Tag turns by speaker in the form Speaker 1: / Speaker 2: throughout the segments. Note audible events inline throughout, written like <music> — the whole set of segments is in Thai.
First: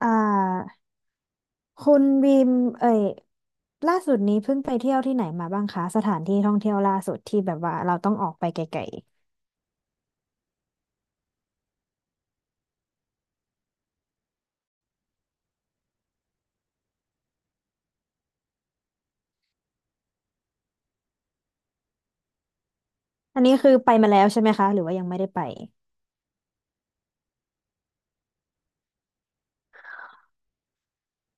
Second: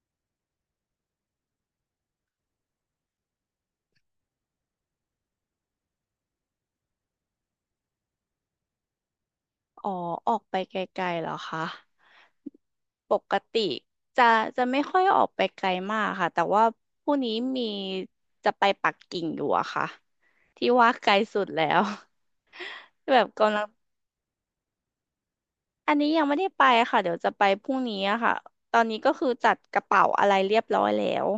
Speaker 1: อ่าคุณบีมเอ่ยล่าสุดนี้เพิ่งไปเที่ยวที่ไหนมาบ้างคะสถานที่ท่องเที่ยวล่าสุดที่แบบว่าเราต้องออกไปไกล
Speaker 2: อ๋อออกไปไกลๆเหรอคะ ปกติจะจะไม่ค่อยออกไปไกลมากค่ะแต่ว่าพรุ่งนี้มีจะไปปักกิ่งอยู่อะค่ะที่ว่าไกลสุดแล้ว <laughs> แบบ
Speaker 1: ๆอันนี้
Speaker 2: กำลัง
Speaker 1: คือไปมาแล้วใช่ไหมคะหรือว่ายังไม่ได้ไป
Speaker 2: อันนี้ยังไม่ได้ไปค่ะเดี๋ยวจะไปพรุ่งนี้อะค่ะตอนนี้ก็คือจัดกระเป๋าอะไรเรียบร้อยแล้ว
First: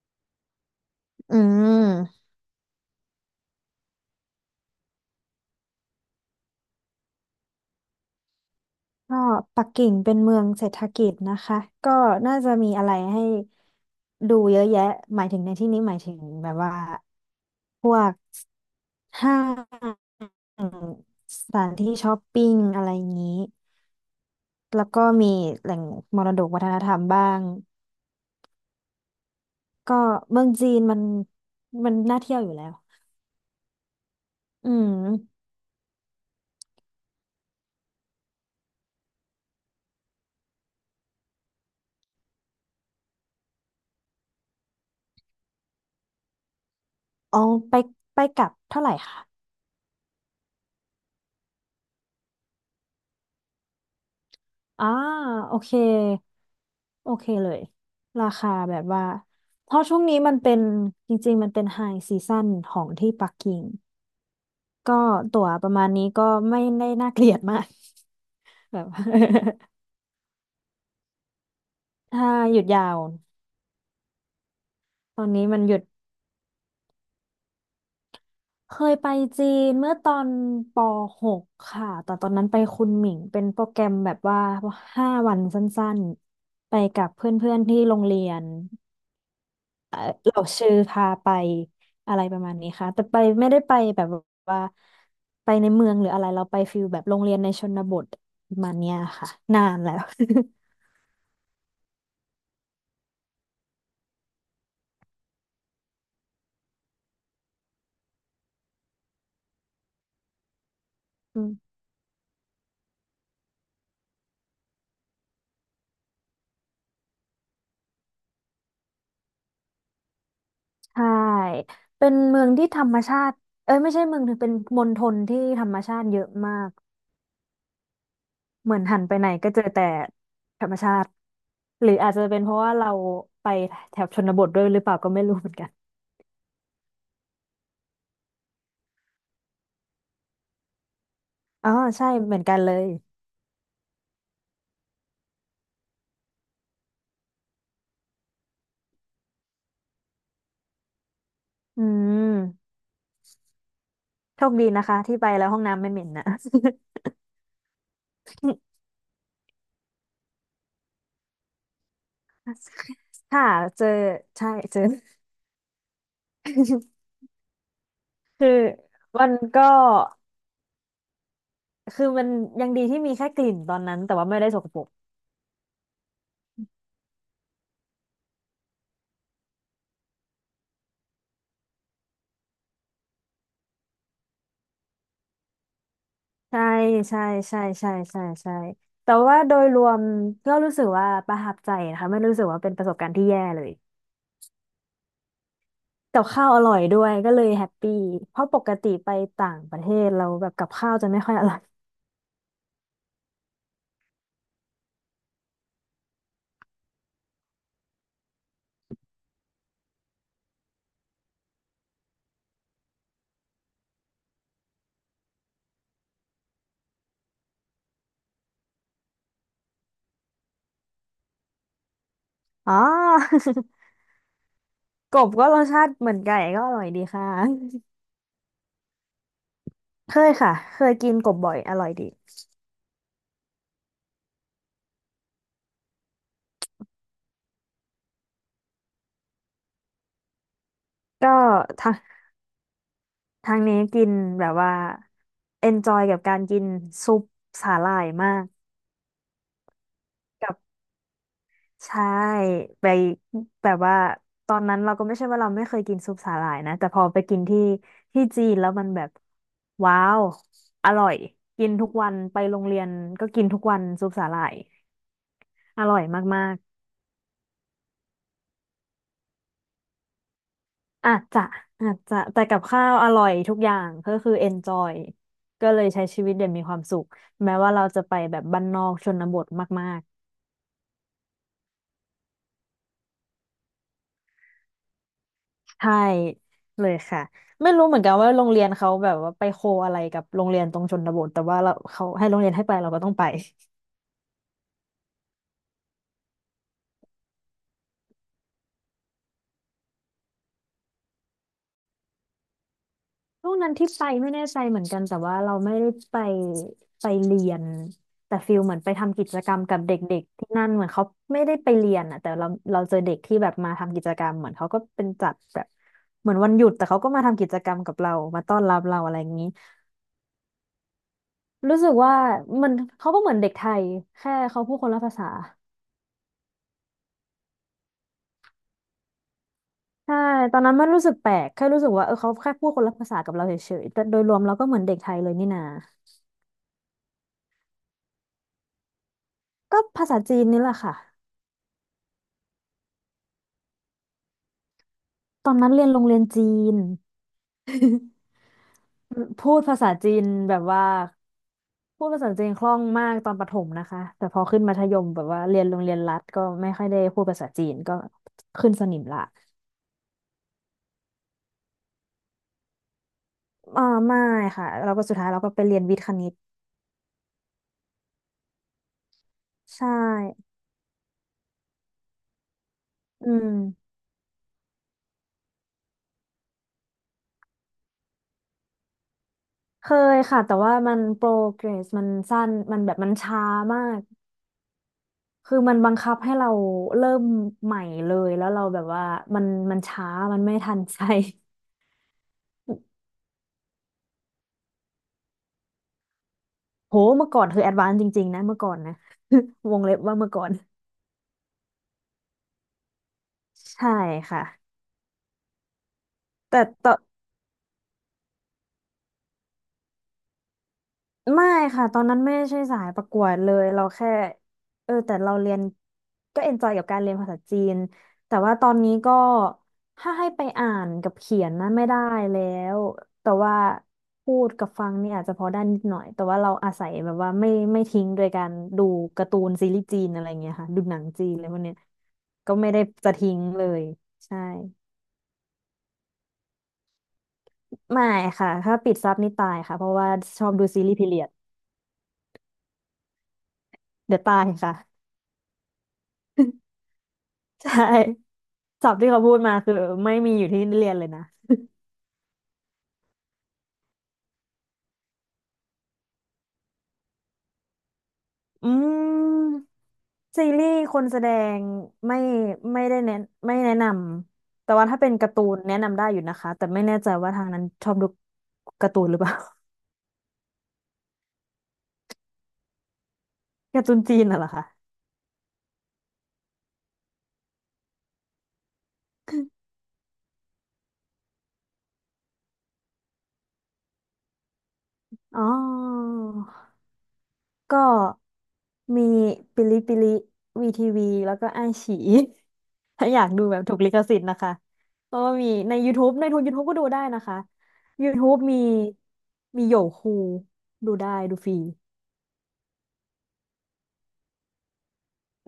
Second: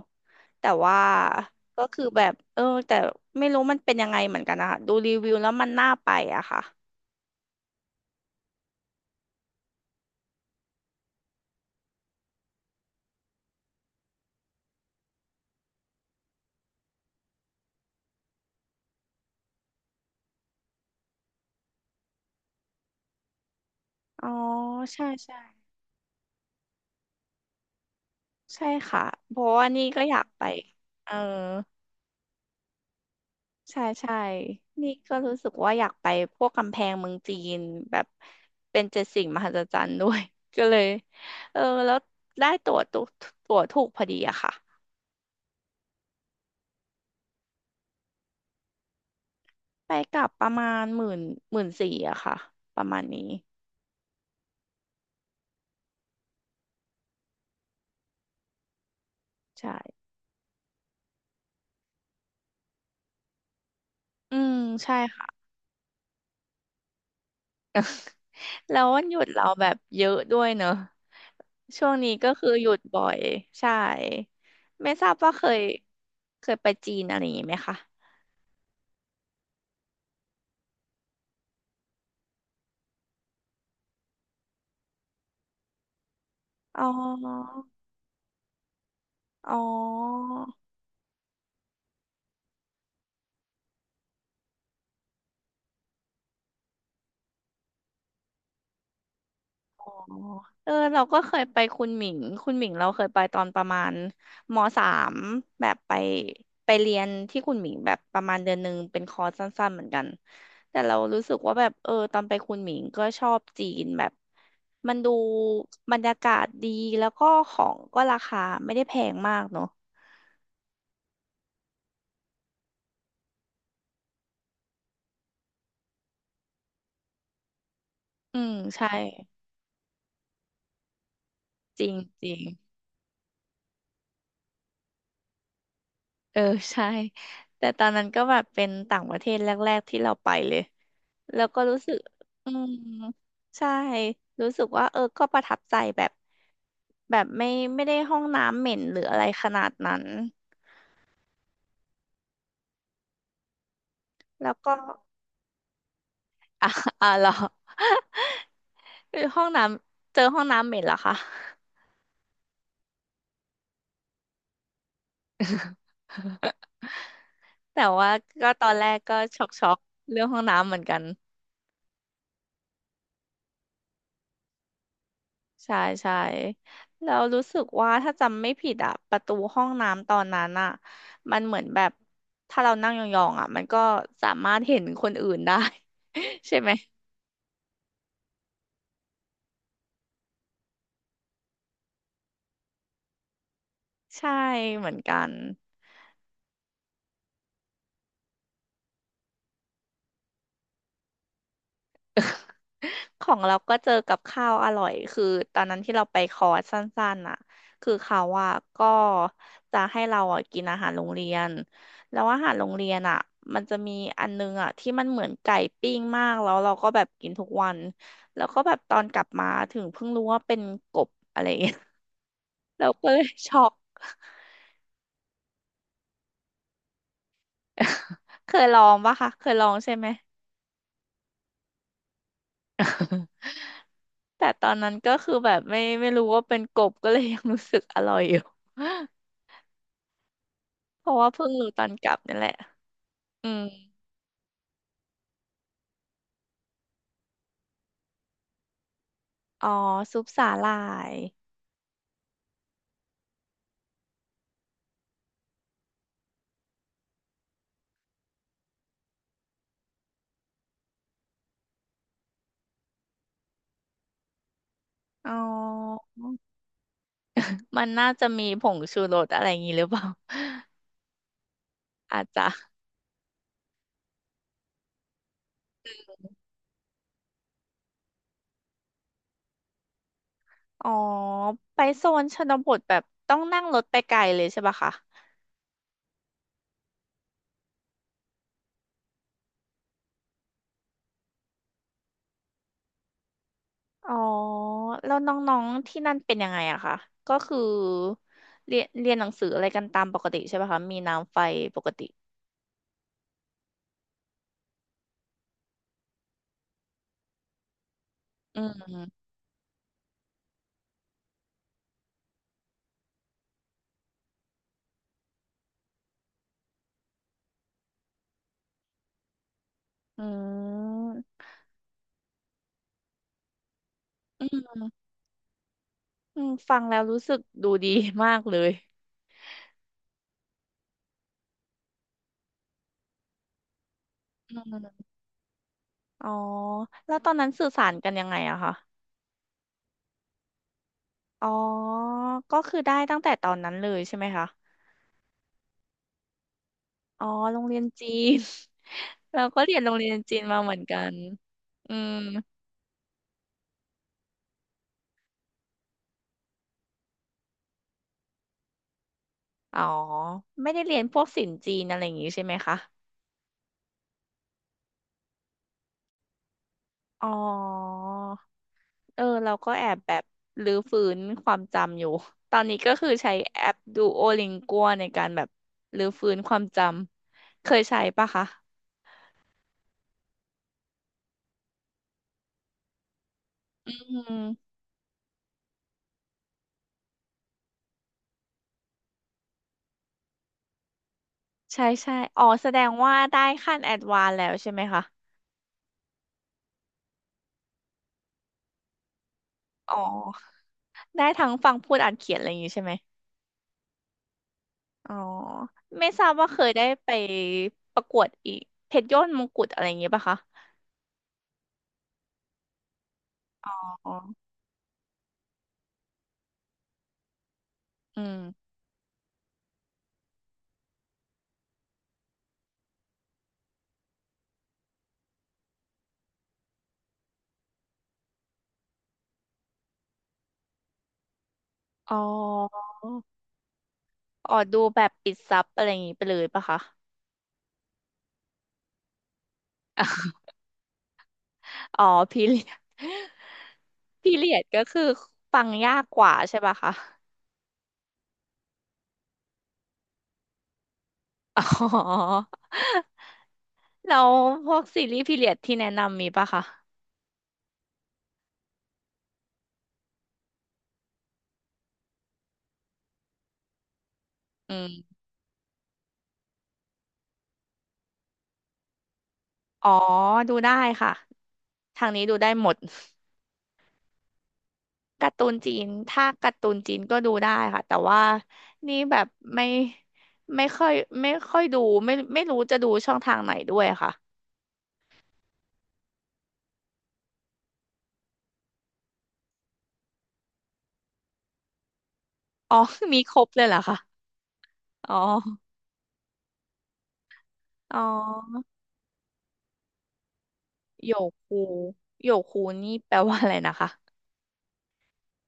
Speaker 2: แต่ว่า
Speaker 1: อื
Speaker 2: ก็คือแบ
Speaker 1: ม
Speaker 2: บเออแต่ไม่รู้มันเป็นยังไงเหมือนกันนะคะดูรีวิวแล้วมันน่าไปอะค่ะ
Speaker 1: ก็ปักกิ่งเป็นเมืองเศรษฐกิจนะคะก็น่าจะมีอะไรให้ดูเยอะแยะหมายถึงในที่นี้หมายถึงแบบว่าพวกห้างสถานที่ช้อปปิ้งอะไรอย่างนี้
Speaker 2: อ๋อ
Speaker 1: แล้วก็
Speaker 2: ใช่
Speaker 1: มี
Speaker 2: ใช่
Speaker 1: แหล่งมรดกวัฒนธรรมบ้าง
Speaker 2: ใช่ค่ะเพราะว่านี่
Speaker 1: ก็
Speaker 2: ก็อยาก
Speaker 1: เมื
Speaker 2: ไป
Speaker 1: องจีนมัน
Speaker 2: เออ
Speaker 1: น่าเที่ยวอยู่แล้ว
Speaker 2: ใช่ใช่
Speaker 1: อื
Speaker 2: นี่ก็รู้
Speaker 1: ม
Speaker 2: สึกว่าอยากไปพวกกำแพงเมืองจีนแบบเป็นเจ็ดสิ่งมหัศจรรย์ด้วย <laughs> ก็เลยเออแล้วได้ตั๋วถูกพอดีอะค่ะ
Speaker 1: อ๋อไปกลับเท่าไหร่คะ
Speaker 2: ไปกลับประมาณหมื่นสี่อะค่ะประมาณนี้
Speaker 1: อ่าโอเค โอเคเลย ราคาแบบว่า เพราะช่วง
Speaker 2: ใช่
Speaker 1: นี้มันเป็นจริงๆมันเป็นไฮซีซั่นของที่ปักกิ่ง
Speaker 2: อืม
Speaker 1: ก็
Speaker 2: ใช่ค่ะ
Speaker 1: ตั๋วประมาณนี้ก็ไม่ได้น่าเกลียดมาก
Speaker 2: แล้
Speaker 1: แบ
Speaker 2: ว
Speaker 1: บ
Speaker 2: วันหยุดเราแบบเยอะด้วยเนอะช่วงนี้
Speaker 1: <laughs> ถ้า
Speaker 2: ก็คือ
Speaker 1: หยุ
Speaker 2: ห
Speaker 1: ด
Speaker 2: ยุด
Speaker 1: ยาว
Speaker 2: บ่อยใช่ไม่ทราบ
Speaker 1: ตอน
Speaker 2: ว่าเค
Speaker 1: นี้มั
Speaker 2: ย
Speaker 1: นหยุด
Speaker 2: เคยไปจีนอะไรอย่างนี้ไหมคะ
Speaker 1: เคยไปจีนเมื่อตอนปหกค่ะแต่ตอนนั้นไปคุนหมิงเป็นโปรแกรมแบบว่าห้าวันสั้นๆไป
Speaker 2: อ๋
Speaker 1: กับเพ
Speaker 2: อ
Speaker 1: ื่อนๆที่โรงเรียน
Speaker 2: อ๋อ
Speaker 1: เอ่อเราชื่อพาไปอะไรประมาณนี้ค่ะแต่ไปไม่ได้ไปแบบว่าไปในเมืองหรืออะไรเราไปฟิลแบบโรงเรียนในชนบทประมาณเนี้ยค่ะนาน
Speaker 2: อ๋อ
Speaker 1: แล้ว
Speaker 2: เออเราก็เคยไปคุณหมิงคุณหมิงเราเคยไปตอนประมาณมสามแบบไปไปเรียนที่คุณหมิงแบบประมาณเดือนหนึ่งเป็นคอร์สสั้นๆเหมือนกันแต่เรารู้สึ
Speaker 1: <laughs>
Speaker 2: ก
Speaker 1: อื
Speaker 2: ว่าแบ
Speaker 1: ม
Speaker 2: บเออตอนไปคุณหมิงก็ชอบจีนแบบมันดูบรรยากาศดีแล้วก็ของก็ราคาไม่ได้แพงมากเนอะ
Speaker 1: ใช่เป็นเมืองที่ธรรมชาติเอ้ยไม่ใช่เมืองถึงเป็นมณฑลที่ธรรมชาติเยอะมาก
Speaker 2: อืม
Speaker 1: เหมือน
Speaker 2: ใช่
Speaker 1: หันไปไหนก็เจอแต่ธรรมชาติ
Speaker 2: จ
Speaker 1: ห
Speaker 2: ริ
Speaker 1: รือ
Speaker 2: ง
Speaker 1: อาจจะ
Speaker 2: จริ
Speaker 1: เป็
Speaker 2: ง
Speaker 1: นเพราะว่าเราไปแถบชนบทด้วยหรือเปล่าก็ไม่รู้เหมือนกัน
Speaker 2: เออใช่แต่ตอนนั้นก็แบบเป็นต่างประเทศแรกๆที่เราไปเลย แล้วก็
Speaker 1: อ๋อ
Speaker 2: รู้สึก
Speaker 1: ใช่เหมือน
Speaker 2: อื
Speaker 1: กันเล
Speaker 2: ม
Speaker 1: ย
Speaker 2: ใช่ รู้สึกว่าเออก็ประทับใจแบบ แบบไม่ได้ห้องน้ำเหม็นหรืออะไรขนาดนั้น
Speaker 1: อืมโช
Speaker 2: แล้
Speaker 1: ค
Speaker 2: ว
Speaker 1: ดี
Speaker 2: ก็
Speaker 1: นะคะที่ไปแล้วห้องน้ำไม่เหม็นนะ
Speaker 2: อ่ะอ่ะเหรอ <laughs> คือห้องน้ำเจอห้องน้ำเหม็นเหรอคะ
Speaker 1: <laughs> ค่ะเจอใช่เจอ
Speaker 2: <laughs>
Speaker 1: <laughs>
Speaker 2: แต่ว่า
Speaker 1: คื
Speaker 2: ก็
Speaker 1: อ
Speaker 2: ตอนแรกก็
Speaker 1: มัน
Speaker 2: ช็อก
Speaker 1: ก็
Speaker 2: ช็อกเรื่องห้องน้ำเหมือนกัน
Speaker 1: คือมันยังดีที่มีแค่กลิ่นตอนนั้นแต่ว่าไม่ได้สกปรก
Speaker 2: ใช่ใช่แล้วรู้สึกว่าถ้าจำไม่ผิดอะประตูห้องน้ำตอนนั้นอะมันเหมือนแบบถ้าเรานั่งยองๆอะมันก็สามารถเห็นคนอื่นได้ <laughs> ใช่
Speaker 1: ใช่
Speaker 2: ไหม
Speaker 1: ใช่ใช่ใช่ใช่ใช่แต่ว่าโดยรวมก็รู้สึกว่าประทับใจนะคะไม่รู้สึกว่าเป็นประสบการณ์ที่แย่เลย
Speaker 2: ใช่เหมือนกัน
Speaker 1: กับข้าวอร่อยด้วยก็เลยแฮปปี้เพราะปกติไปต่างประเทศเราแบบกับข้าวจะไม่ค่อยอร่อย
Speaker 2: <laughs> ของเราก็เจอกับข้าวอร่อยคือตอนนั้นที่เราไปคอร์สสั้นๆน่ะคือเขาอ่ะก็จะให้เราอ่ะกินอาหารโรงเรียนแล้วอาหารโรงเรียนอ่ะมันจะมีอันนึงอ่ะที่มันเหมือนไก่ปิ้งมากแล้วเราก็แบบกินทุกวันแล้วก็แบบตอนกลับมาถึงเพิ่งรู้ว่าเป็นกบอะไรอย่างเงี้ย
Speaker 1: <laughs> อ๋อ
Speaker 2: <laughs> เราก็เลยช็อก
Speaker 1: <laughs> กบก็รสชาติเหมือนไก่ก็อร่อยดีค่ะ
Speaker 2: <laughs> เคยลองปะคะเคยลองใช่ไหม
Speaker 1: <laughs> เคยค่ะเคยกินกบบ่อยอร่อยดี
Speaker 2: <laughs> แต่ตอนนั้นก็คือแบบไม่รู้ว่าเป็นกบก็เลยยังรู้สึกอร่อยอยู่ เพราะว่า
Speaker 1: ก็
Speaker 2: เพิ่งรู้ตอ
Speaker 1: ทา
Speaker 2: น
Speaker 1: ง
Speaker 2: กลับนั่นแหละอืม
Speaker 1: นี้กินแบบว่า enjoy กับการกินซุปสาหร่ายมาก
Speaker 2: อ๋อซุปสาหร่าย
Speaker 1: ใช่ไปแบบว่าตอนนั้นเราก็ไม่ใช่ว่าเราไม่เคยกินซุปสาหร่ายนะแต่พอไปกินที่จีนแล้วมันแบบว้าวอร่อยกินทุกวันไปโรงเรียนก็กินทุกวันซุปสาหร่าย
Speaker 2: อ๋อ
Speaker 1: อร่อยมาก
Speaker 2: มันน่าจะมีผงชูรสอะไรอย่างงี้หรือเปล่า <laughs>
Speaker 1: ๆอาจจะ
Speaker 2: อาจ
Speaker 1: แต่
Speaker 2: จะ
Speaker 1: กับข้าวอร่อยทุกอย่างก็คือ enjoy ก็เลยใช้ชีวิตอย่างมีความสุขแม้ว่าเราจะไปแบบบ้านนอกชนบทมาก
Speaker 2: อ๋อไปโซนชนบทแบบต้องนั่งรถไปไกลเลยใช่ปะคะ
Speaker 1: ใช่เลยค่ะไม่รู้เหมือนกันว่าโรงเรียนเขาแบบว่าไปโคอะไรกับโรงเรียนตรงชนบทแต่ว่าเราเขาให้โรงเรียนให้ไปเราก็ต้องไป <laughs>
Speaker 2: อ๋อแล้วน้องๆที่นั่นเป็นยังไงอะคะ ก็คือเรียนเรียนหนังสืออะไรกันตามปกติใช่ปะคะ มีน้ำไฟปกติ
Speaker 1: ช่วงนั้นที่ไปไม่แน่ใจเหมือนกันแต่ว่าเราไม่ได้ไปเรียนแต่ฟิ
Speaker 2: อื
Speaker 1: ลเหมือนไปทำ
Speaker 2: ม
Speaker 1: กิจกรรมกับเด็กๆที่นั่นเหมือนเขาไม่ได้ไปเรียนอ่ะแต่เราเจอเด็กที่แบบมาทำกิจกรรมเหมือนเขาก็เป็นจัดแบบเหมือนวันหยุดแต่เขาก็มาทำกิจกรรมกับเรามาต้อนรับเราอะไรอย่างนี้
Speaker 2: อืม
Speaker 1: รู้สึกว่ามันเขาก็เหมือนเด็กไทยแค่
Speaker 2: อื
Speaker 1: เขาพูด
Speaker 2: ม
Speaker 1: คนละภาษา <laughs>
Speaker 2: อืมฟังแล้วรู้สึกดูดีมากเลย
Speaker 1: ใช่ตอนนั้นมันรู้สึกแปลกแค่รู้สึกว่าเออเขาแค่พูดคนละภาษากับเราเฉยๆแต่โดยรวมเรา
Speaker 2: อื
Speaker 1: ก็เหมือนเด็ก
Speaker 2: ม
Speaker 1: ไทยเลยนี่นา
Speaker 2: อ๋อแล้วตอนนั้นสื่อสารกันยังไงอะคะ
Speaker 1: ก็ภาษาจีนนี่แหละค่ะ
Speaker 2: อ๋อก็คือได้ตั้งแต่ตอนนั้นเลยใช่ไหมคะ
Speaker 1: ตอนนั้นเรียนโรงเรียนจีน
Speaker 2: อ๋อโรงเรียนจีน <laughs> เรา
Speaker 1: พู
Speaker 2: ก็
Speaker 1: ด
Speaker 2: เรี
Speaker 1: ภา
Speaker 2: ยนโร
Speaker 1: ษา
Speaker 2: งเรี
Speaker 1: จี
Speaker 2: ยน
Speaker 1: น
Speaker 2: จีน
Speaker 1: แบ
Speaker 2: มา
Speaker 1: บ
Speaker 2: เหมือน
Speaker 1: ว่า
Speaker 2: กันอื
Speaker 1: พูด
Speaker 2: ม
Speaker 1: ภาษาจีนคล่องมากตอนประถมนะคะแต่พอขึ้นมัธยมแบบว่าเรียนโรงเรียนรัฐก็ไม่ค่อยได้พูดภาษาจีนก็ขึ้นสนิมละ
Speaker 2: อ๋อไม่ได้เรียนพวกศิลป์จีนอะไรอย่างงี้ใช่ไหมคะ
Speaker 1: อ่าไม่ค่ะเราก็สุดท้ายเราก็ไปเรียนวิทย์คณิต
Speaker 2: อ๋อเออเราก็แอ
Speaker 1: ใช่
Speaker 2: บแบบรื้อฟื้นความจำอยู่ตอนนี้ก็คือ
Speaker 1: อื
Speaker 2: ใช้
Speaker 1: ม
Speaker 2: แอปดูโอลิงกัวในการแบบรื้อฟื้นความจำ เคยใช้ปะคะ
Speaker 1: เคยค่ะแต่ว่ามันโปรเกรสมันสั้นมันแบบมันช้ามา
Speaker 2: อื
Speaker 1: ก
Speaker 2: ม
Speaker 1: คือมันบังคับให้เราเริ่มใหม่เลยแล้วเราแบบว่ามันช้ามันไม่ทันใจ
Speaker 2: ใช่ใช่อ๋อแสดง
Speaker 1: <laughs>
Speaker 2: ว่าได้ขั้นแอดวานแล้วใช่ไหมคะ
Speaker 1: โหเมื่อก่อนคือแอดวานซ์จริงๆนะเมื่อก่อนนะ <laughs> วงเล็
Speaker 2: อ๋อ
Speaker 1: บว่าเมื่อก่อน
Speaker 2: ได้ทั้งฟังพูดอ่านเขียนอะไรอย่างงี้ใช่ไหม
Speaker 1: ใช่ค่ะ
Speaker 2: อ๋อ ไม่ทราบว่าเค
Speaker 1: แต่
Speaker 2: ยได้
Speaker 1: ต่อ
Speaker 2: ไปประกวดอีกเพชรยอดมงกุฎอะไรอย่างงี้ป่ะคะ
Speaker 1: ไม่ค่ะตอนนั้นไม่ใช่สายประกวดเลยเรา
Speaker 2: อ๋
Speaker 1: แค่
Speaker 2: อ
Speaker 1: เออแต่เราเรียนก็เอนจอยกับการเรียนภาษาจีน
Speaker 2: อื
Speaker 1: แต่
Speaker 2: ม
Speaker 1: ว่าตอนนี้ก็ถ้าให้ไปอ่านกับเขียนนะไม่ได้แล้วแต่ว่าพูดกับฟังนี่อาจจะพอได้นิดหน่อยแต่ว่าเราอาศัยแบบว่าไม่ทิ้งโดยการดูการ์ตูนซีรีส์จีนอะไรเงี้ยค่ะดูหนังจีนอะไรพวกเนี้ย
Speaker 2: อ๋อ
Speaker 1: ก็ไม่ได้จะทิ้งเลยใช่
Speaker 2: อ๋อดูแบบปิดซับอะไรอย่างงี้ไปเลยป่ะคะ
Speaker 1: ไม่ค่ะถ้าปิดซับนี่ตายค่ะเพราะว่าชอบดูซีรีส์พีเรียด
Speaker 2: อ๋อพีเรียด <laughs>
Speaker 1: เดี๋ยว
Speaker 2: พี
Speaker 1: ตาย
Speaker 2: เรียด
Speaker 1: ค่ะ
Speaker 2: ก็คือฟังยากกว่า
Speaker 1: <laughs>
Speaker 2: ใช่ป่ะคะ
Speaker 1: ใช่ ศัพท์ที่เขาพูดมาคือไม่มีอยู่ที่เรียนเลยนะ
Speaker 2: อ๋อ <laughs> แล้วพวกซีรีส์พีเรียดที่แนะนำมีป่ะคะ
Speaker 1: อืมซีรีส์คนแสดงไม่ไม่ได้แนะไม่แนะนำแต่
Speaker 2: อื
Speaker 1: ว่าถ้าเป็
Speaker 2: ม
Speaker 1: นการ์ตูนแนะนำได้อยู่นะคะแต่ไม่แน่ใจว่าทางนั้นชอบดูการ์ตูนหรือเปล่า <laughs>
Speaker 2: อ๋อดูได้ค่ะ ทางนี้ดูได้หมด <laughs>
Speaker 1: การ์ตูนจีนน่ะเหรอคะ
Speaker 2: การ์ตูนจีน ถ้าการ์ตูนจีนก็ดูได้ค่ะ แต่ว่านี่แบบไม่ไม่ค่อยไม่ค่อยดูไม่รู้จะดูช่องทางไหนด้วยค่ะ
Speaker 1: อ๋อก็มีปิลิปิลิวีทีวีแล้วก็ไอฉี
Speaker 2: อ๋อ
Speaker 1: ถ้า
Speaker 2: <laughs>
Speaker 1: อ
Speaker 2: มี
Speaker 1: ยาก
Speaker 2: คร
Speaker 1: ดู
Speaker 2: บ
Speaker 1: แบ
Speaker 2: เล
Speaker 1: บ
Speaker 2: ยเห
Speaker 1: ถู
Speaker 2: ร
Speaker 1: ก
Speaker 2: อ
Speaker 1: ลิ
Speaker 2: คะ
Speaker 1: ขสิทธิ์นะคะเพ
Speaker 2: อ๋
Speaker 1: ราะว่ามี
Speaker 2: อ
Speaker 1: ใน YouTube ในทุน YouTube ก็ดูได้นะคะ
Speaker 2: อ๋อ
Speaker 1: YouTube มีมีโยคูดู
Speaker 2: โย
Speaker 1: ได้ดูฟ
Speaker 2: คู
Speaker 1: รี
Speaker 2: โยคูนี่แปลว่าอะไรนะคะ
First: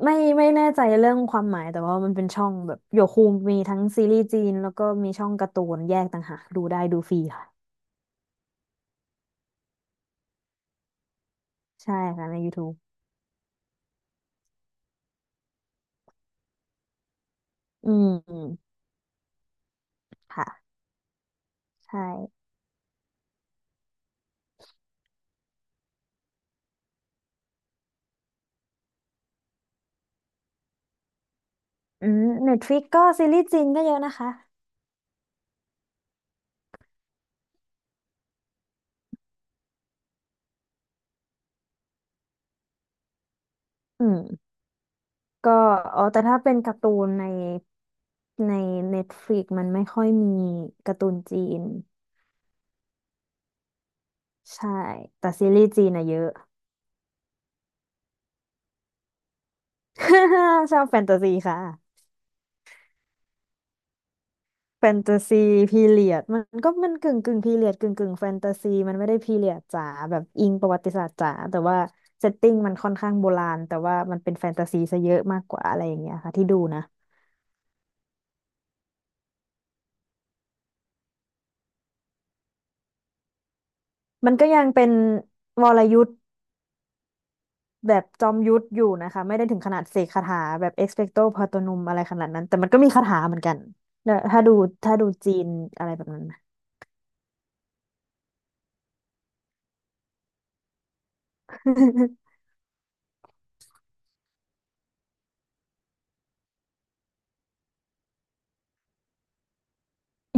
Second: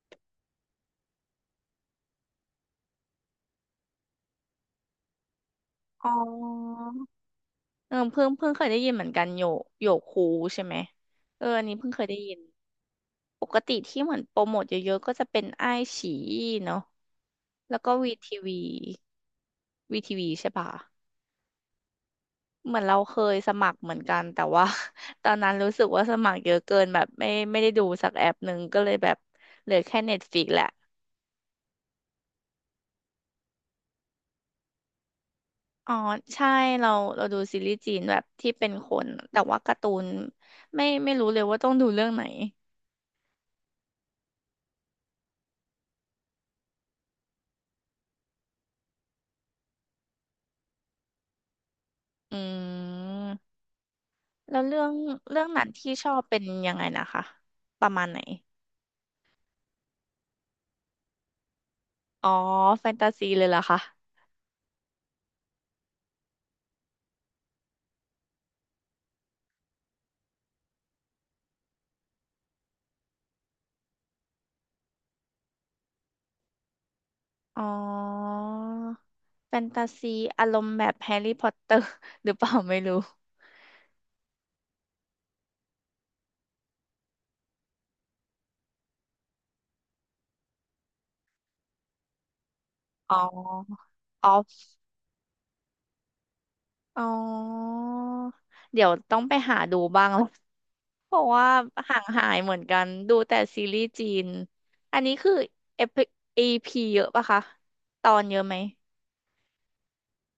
Speaker 1: ไม่ไม่แน่ใจเรื่องความหมายแต่ว่ามันเป็นช่องแบบโยคูมีทั้งซีรีส์จีนแล้วก็มีช่องการ์ตูนแยก
Speaker 2: อ๋อ
Speaker 1: ต่างหากดูได้ดูฟรีค่ะ
Speaker 2: เออเพิ่งเคยได้ยินเหมือนกันโยคูใช่ไหมเอออันนี้เพิ่ง
Speaker 1: ใช่
Speaker 2: เคยได้
Speaker 1: ค่ะ
Speaker 2: ยิ
Speaker 1: ใน
Speaker 2: น
Speaker 1: YouTube
Speaker 2: ปกติที่เหมือนโปรโมทเยอะๆก็จะเป็นอ้ายฉีเนาะ แล้ว
Speaker 1: อื
Speaker 2: ก็วีทีวี
Speaker 1: ม
Speaker 2: วีทีวี
Speaker 1: ค่ะ
Speaker 2: ใช่ปะ
Speaker 1: ใช่
Speaker 2: เหมือนเราเคยสมัครเหมือนกันแต่ว่า <laughs> ตอนนั้นรู้สึกว่าสมัครเยอะเกินแบบไม่ไม่ได้ดูสักแอปหนึ่งก็เลยแบบเหลือแค่เน็ตฟ i ิกแหละ
Speaker 1: อืม Netflix ก็ซีรีส์จีนก็เยอะนะคะ
Speaker 2: อ๋อใช่เราเราดูซีรีส์จีนแบบที่เป็นคนแต่ว่าการ์ตูนไม่รู้เลยว่าต้องดูเรื่องไหน
Speaker 1: อืม ก็อ๋อแต่ถ้าเป็นการ์ตูนใน Netflix มันไม่ค่อยมีการ์ตูนจีน
Speaker 2: อืมแล้ว
Speaker 1: ใช่
Speaker 2: เรื่อง
Speaker 1: แต่
Speaker 2: เรื่อ
Speaker 1: ซี
Speaker 2: งหนั
Speaker 1: รี
Speaker 2: ง
Speaker 1: ส์จี
Speaker 2: ที่
Speaker 1: น
Speaker 2: ช
Speaker 1: อะ
Speaker 2: อ
Speaker 1: เย
Speaker 2: บ
Speaker 1: อะ
Speaker 2: เป็นยังไงนะคะประมาณไหน
Speaker 1: <laughs> ชอบแฟนตาซีค่ะ
Speaker 2: อ๋อแฟนตาซีเลยเหรอคะ
Speaker 1: แฟนตาซีพีเรียดมันก็มันกึ่งพีเรียดกึ่งแฟนตาซีมันไม่ได้พีเรียดจ๋าแบบอิงประวัติศาสตร์จ๋าแต่ว่าเซตติ้งมันค่อนข้างโบราณแต่ว่ามันเป็นแฟนตาซีซะเยอะมากกว่าอะไรอย่างเงี้ยค่ะที่ดูนะ
Speaker 2: อ๋อแฟนตาซีอารมณ์แบบแฮร์รี่พอตเตอร์ <laughs> หรือเปล่าไม่รู้
Speaker 1: มันก็ยังเป็นวรยุทธ แบบจอมยุทธอยู่นะคะไม่ได้ถึงขนาดเสกคาถาแบบเอ็กซ์เพคโตปาโตนุมอะไรขนาดนั้นแต่มันก็มีคา
Speaker 2: อ๋
Speaker 1: ถาเหมือนกัน
Speaker 2: อ
Speaker 1: เนี่ย
Speaker 2: อ
Speaker 1: ถ้า
Speaker 2: อ
Speaker 1: ดู
Speaker 2: ฟ
Speaker 1: ถ้าดูจีนอะไรแบบนั้นนะ
Speaker 2: อ๋อเดี๋ยวต้องไปหาดูบ้าง <laughs> แล้ว <laughs> เพราะว่าห่าง
Speaker 1: <laughs>
Speaker 2: หายเหมือนกันดูแต่ซีรีส์จีนอันนี้คือเอพีเยอะปะคะตอนเยอะไหม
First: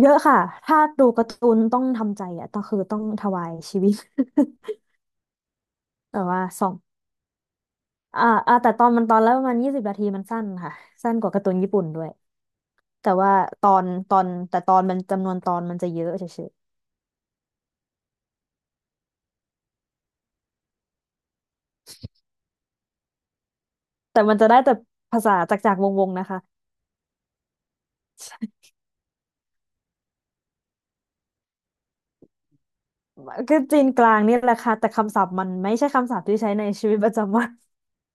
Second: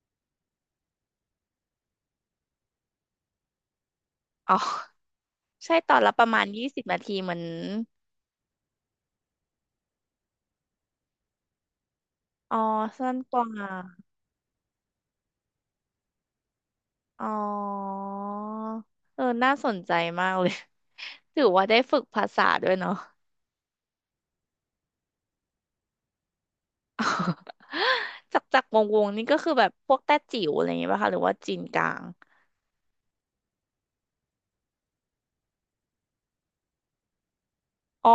Speaker 1: เยอะค่ะถ้าดูการ์ตูนต้องทำใจอ่ะต้องคือต้องถวายชีวิต
Speaker 2: อ๋อใช่ตอน
Speaker 1: <laughs>
Speaker 2: ละ
Speaker 1: แต่
Speaker 2: ประมา
Speaker 1: ว่า
Speaker 2: ณ
Speaker 1: ส
Speaker 2: ยี่
Speaker 1: อง
Speaker 2: สิบนาทีเหมือน
Speaker 1: อ่าอ่าแต่ตอนมันตอนแล้วประมาณ20 นาทีมันสั้นค่ะสั้นกว่าการ์ตูนญี่ปุ่นด้วย
Speaker 2: อ๋อ
Speaker 1: แต่
Speaker 2: สั้น
Speaker 1: ว่า
Speaker 2: กว่า
Speaker 1: ตอนมันจำนวนตอนมันจะเยอะเฉย
Speaker 2: อ๋อเออน่าสนใจมากเลย <laughs> ถือว่าได้ฝึกภาษาด้วยเนาะ
Speaker 1: ๆแต่มันจะได้แต่ภาษาจากวงๆนะคะ
Speaker 2: <laughs> จากจากวงนี่ก็คือแบบพวกแต้จิ๋วอะไรอย่างเงี้ยป่ะคะ หรือว่าจีนกลาง
Speaker 1: ก็จีนกลางเนี่ยแหละค่ะแต่คำศัพท์มันไม่ใช่คำศัพท์ที่ใช้ในชีวิตประจำวัน
Speaker 2: อ๋อ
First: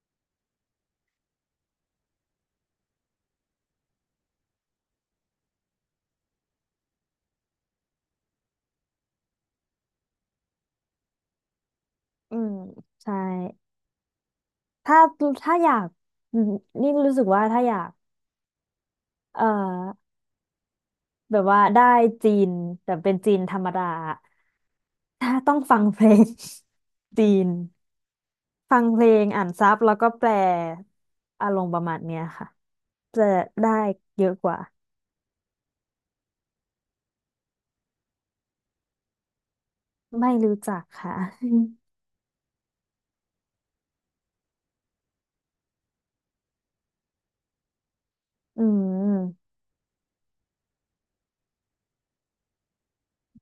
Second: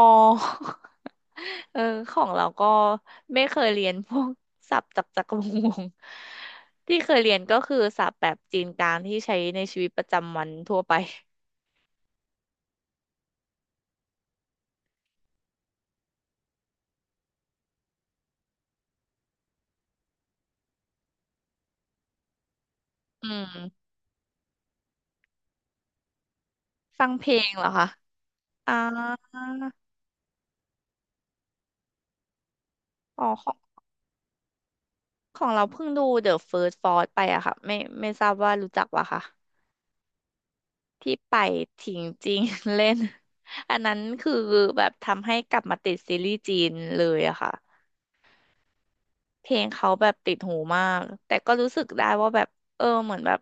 Speaker 2: <laughs> เออของเราก็ไม่เคยเรียนพวกศัพท์จากจากวง <laughs> ที่เคยเรียนก็คือศัพท์แบบจีนกลางที่ใช้ในชีวิตประจำวันทั่วไป
Speaker 1: อืมใช่ถ้าถ้าอยากอืมนี่รู้สึกว่าถ้าอยากเอ่อแบบว่าได้จีนแต่เป็น
Speaker 2: <laughs> อื
Speaker 1: จีน
Speaker 2: ม
Speaker 1: ธรรมดาถ้าต้องฟังเพลง
Speaker 2: ฟัง
Speaker 1: <laughs>
Speaker 2: เพ
Speaker 1: จี
Speaker 2: ล
Speaker 1: น
Speaker 2: งเหรอคะอ่า
Speaker 1: ฟังเพลงอ่านซับแล้วก็แปลอารมณ์ประมาณเนี้ยค่ะ
Speaker 2: อ๋
Speaker 1: จะ
Speaker 2: อ
Speaker 1: ได้เยอะกว่า
Speaker 2: ของเราเพิ่งดู The First Fort ไปอะค่ะไม่ทราบว่ารู้จักวะค่ะ
Speaker 1: ไม่รู้จัก
Speaker 2: ที่
Speaker 1: ค่ะ
Speaker 2: ไปถิงจริง <laughs> เล่น <laughs> อันนั้นคือแบบทำให้กลับมาติดซีรีส์จีนเลยอะค่ะ
Speaker 1: <laughs> อืม
Speaker 2: เพลงเขาแบบติดหูมากแต่ก็รู้สึกได้ว่าแบบเออเหมือนแบบ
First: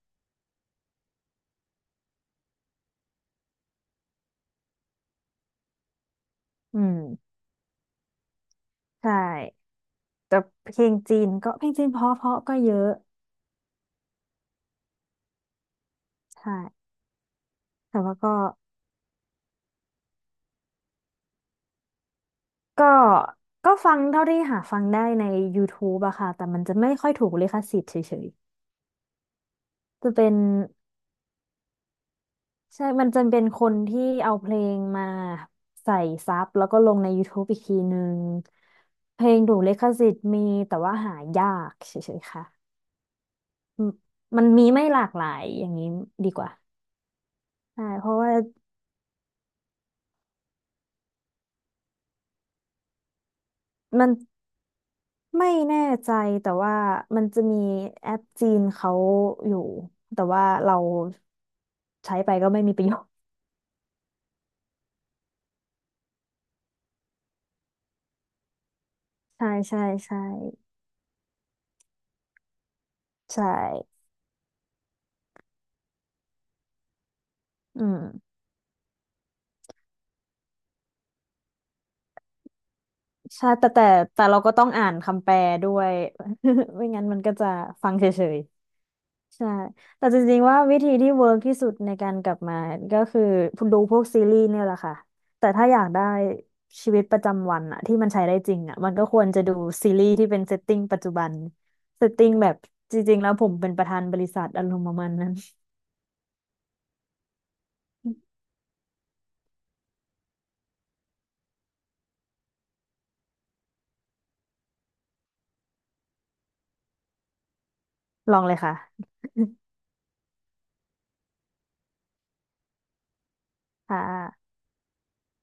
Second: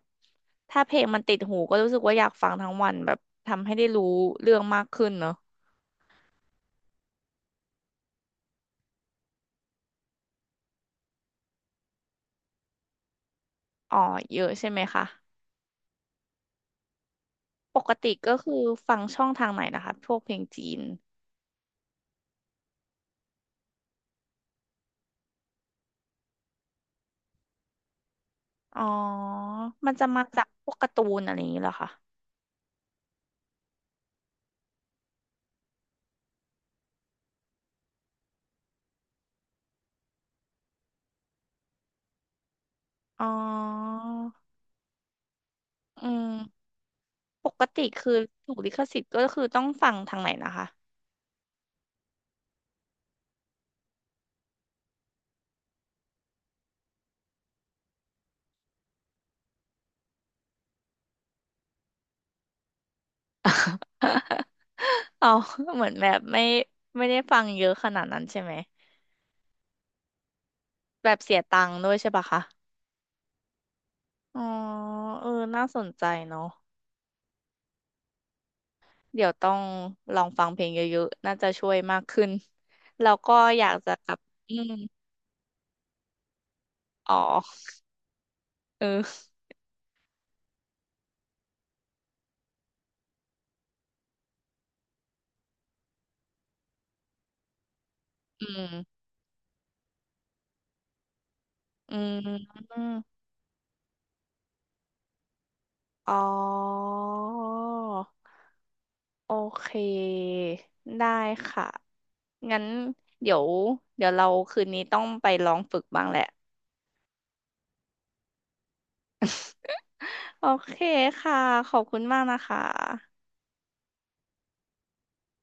Speaker 2: ถ้าเพลงมันติดหูก็รู้สึกว่าอยากฟังทั้งวันแบบทำให้ได้รู้เรื่องมากขึ้นเนอะ
Speaker 1: อืมใช่แต่เพลงจีนก็เพลงจีนเพราะๆก็เยอะ
Speaker 2: อ๋อเยอะใช่ไหมคะ
Speaker 1: ใช่
Speaker 2: ปก
Speaker 1: แต่
Speaker 2: ติ
Speaker 1: ว่า
Speaker 2: ก็
Speaker 1: ก็
Speaker 2: คือฟังช่องทางไหนนะคะพวกเพลงจีน
Speaker 1: ก็ก็ฟังเท่าที่หาฟังได้ใน YouTube อะค่ะแต่มันจะไม่ค่อยถูกลิขสิทธิ์เฉย
Speaker 2: อ๋อมัน
Speaker 1: ๆ
Speaker 2: จะ
Speaker 1: จะ
Speaker 2: มา
Speaker 1: เป็น
Speaker 2: จากพวกการ์ตูนอะไรอย่างนี้เหรอคะ
Speaker 1: ใช่มันจะเป็นคนที่เอาเพลงมาใส่ซับแล้วก็ลงใน YouTube อีกทีนึงเพลงถูกลิขสิทธิ์มีแต่ว่าหายากเฉยๆค่ะ
Speaker 2: อ๋อ
Speaker 1: มมันมีไม่หลากหลายอย่างนี้
Speaker 2: อืม
Speaker 1: ดีกว่า
Speaker 2: ปกติ
Speaker 1: ใช่เพ
Speaker 2: คือ
Speaker 1: ราะว่า
Speaker 2: ถูกลิขสิทธิ์ก็คือต้องฟังทางไหนนะคะ
Speaker 1: มัน ไม่แน่ใจแต่ว่ามันจะมีแอปจีนเขาอยู่แต่ว่าเราใช้ไปก็ไม่มีประโยชน์
Speaker 2: <laughs> เรา <laughs> เหมือนแบบไม่ได้ฟังเยอะขนาดนั้นใช่ไหม
Speaker 1: <laughs> ใช่ใช่ใช่
Speaker 2: แบบเสียตังค์ด้วยใช่ปะคะ
Speaker 1: ใช่
Speaker 2: อ๋อเออน่าสนใจเนาะ
Speaker 1: อืม
Speaker 2: เดี๋ยวต้องลองฟังเพลงเยอะๆน่าจะช่วยมากขึ้นแล้วก็
Speaker 1: ใช่
Speaker 2: อ
Speaker 1: แต่
Speaker 2: ยาก
Speaker 1: แต่
Speaker 2: จะกลับ
Speaker 1: แต่เราก็
Speaker 2: อื
Speaker 1: ต้อง
Speaker 2: ม
Speaker 1: อ่านคำแปลด้วย <laughs> ไม่งั้น
Speaker 2: อ๋
Speaker 1: มั
Speaker 2: อ
Speaker 1: นก็จะฟังเฉย
Speaker 2: เออ
Speaker 1: ใช่แต่จริงๆว่าวิธีที่เวิร์กที่สุดในการกลับมาก็คือดูพวกซีรีส์เนี่ยแหละค่ะ แต่ถ้าอยากได้ชีวิตประจำวันอะที่มันใช้ได้
Speaker 2: อื
Speaker 1: จริงอะมัน
Speaker 2: ม
Speaker 1: ก็ควรจะดูซีรีส์ที่เป็นเซตติ้งปัจจุบัน
Speaker 2: อื
Speaker 1: เซตติ้งแบบ
Speaker 2: ม
Speaker 1: จริงๆแล้วผมเป็นประธานบริษัทอารมณ์ประมาณนั้น
Speaker 2: อ๋อโอเค ได้ค่ะ งั้นเดี๋ยวเดี๋ยวเราคืนนี้ต้องไปลองฝึกบ้างแหละ
Speaker 1: <laughs> ลองเลยค่ะ
Speaker 2: โอเคค่ะขอบคุณมากนะคะ
Speaker 1: <laughs> ค่ะ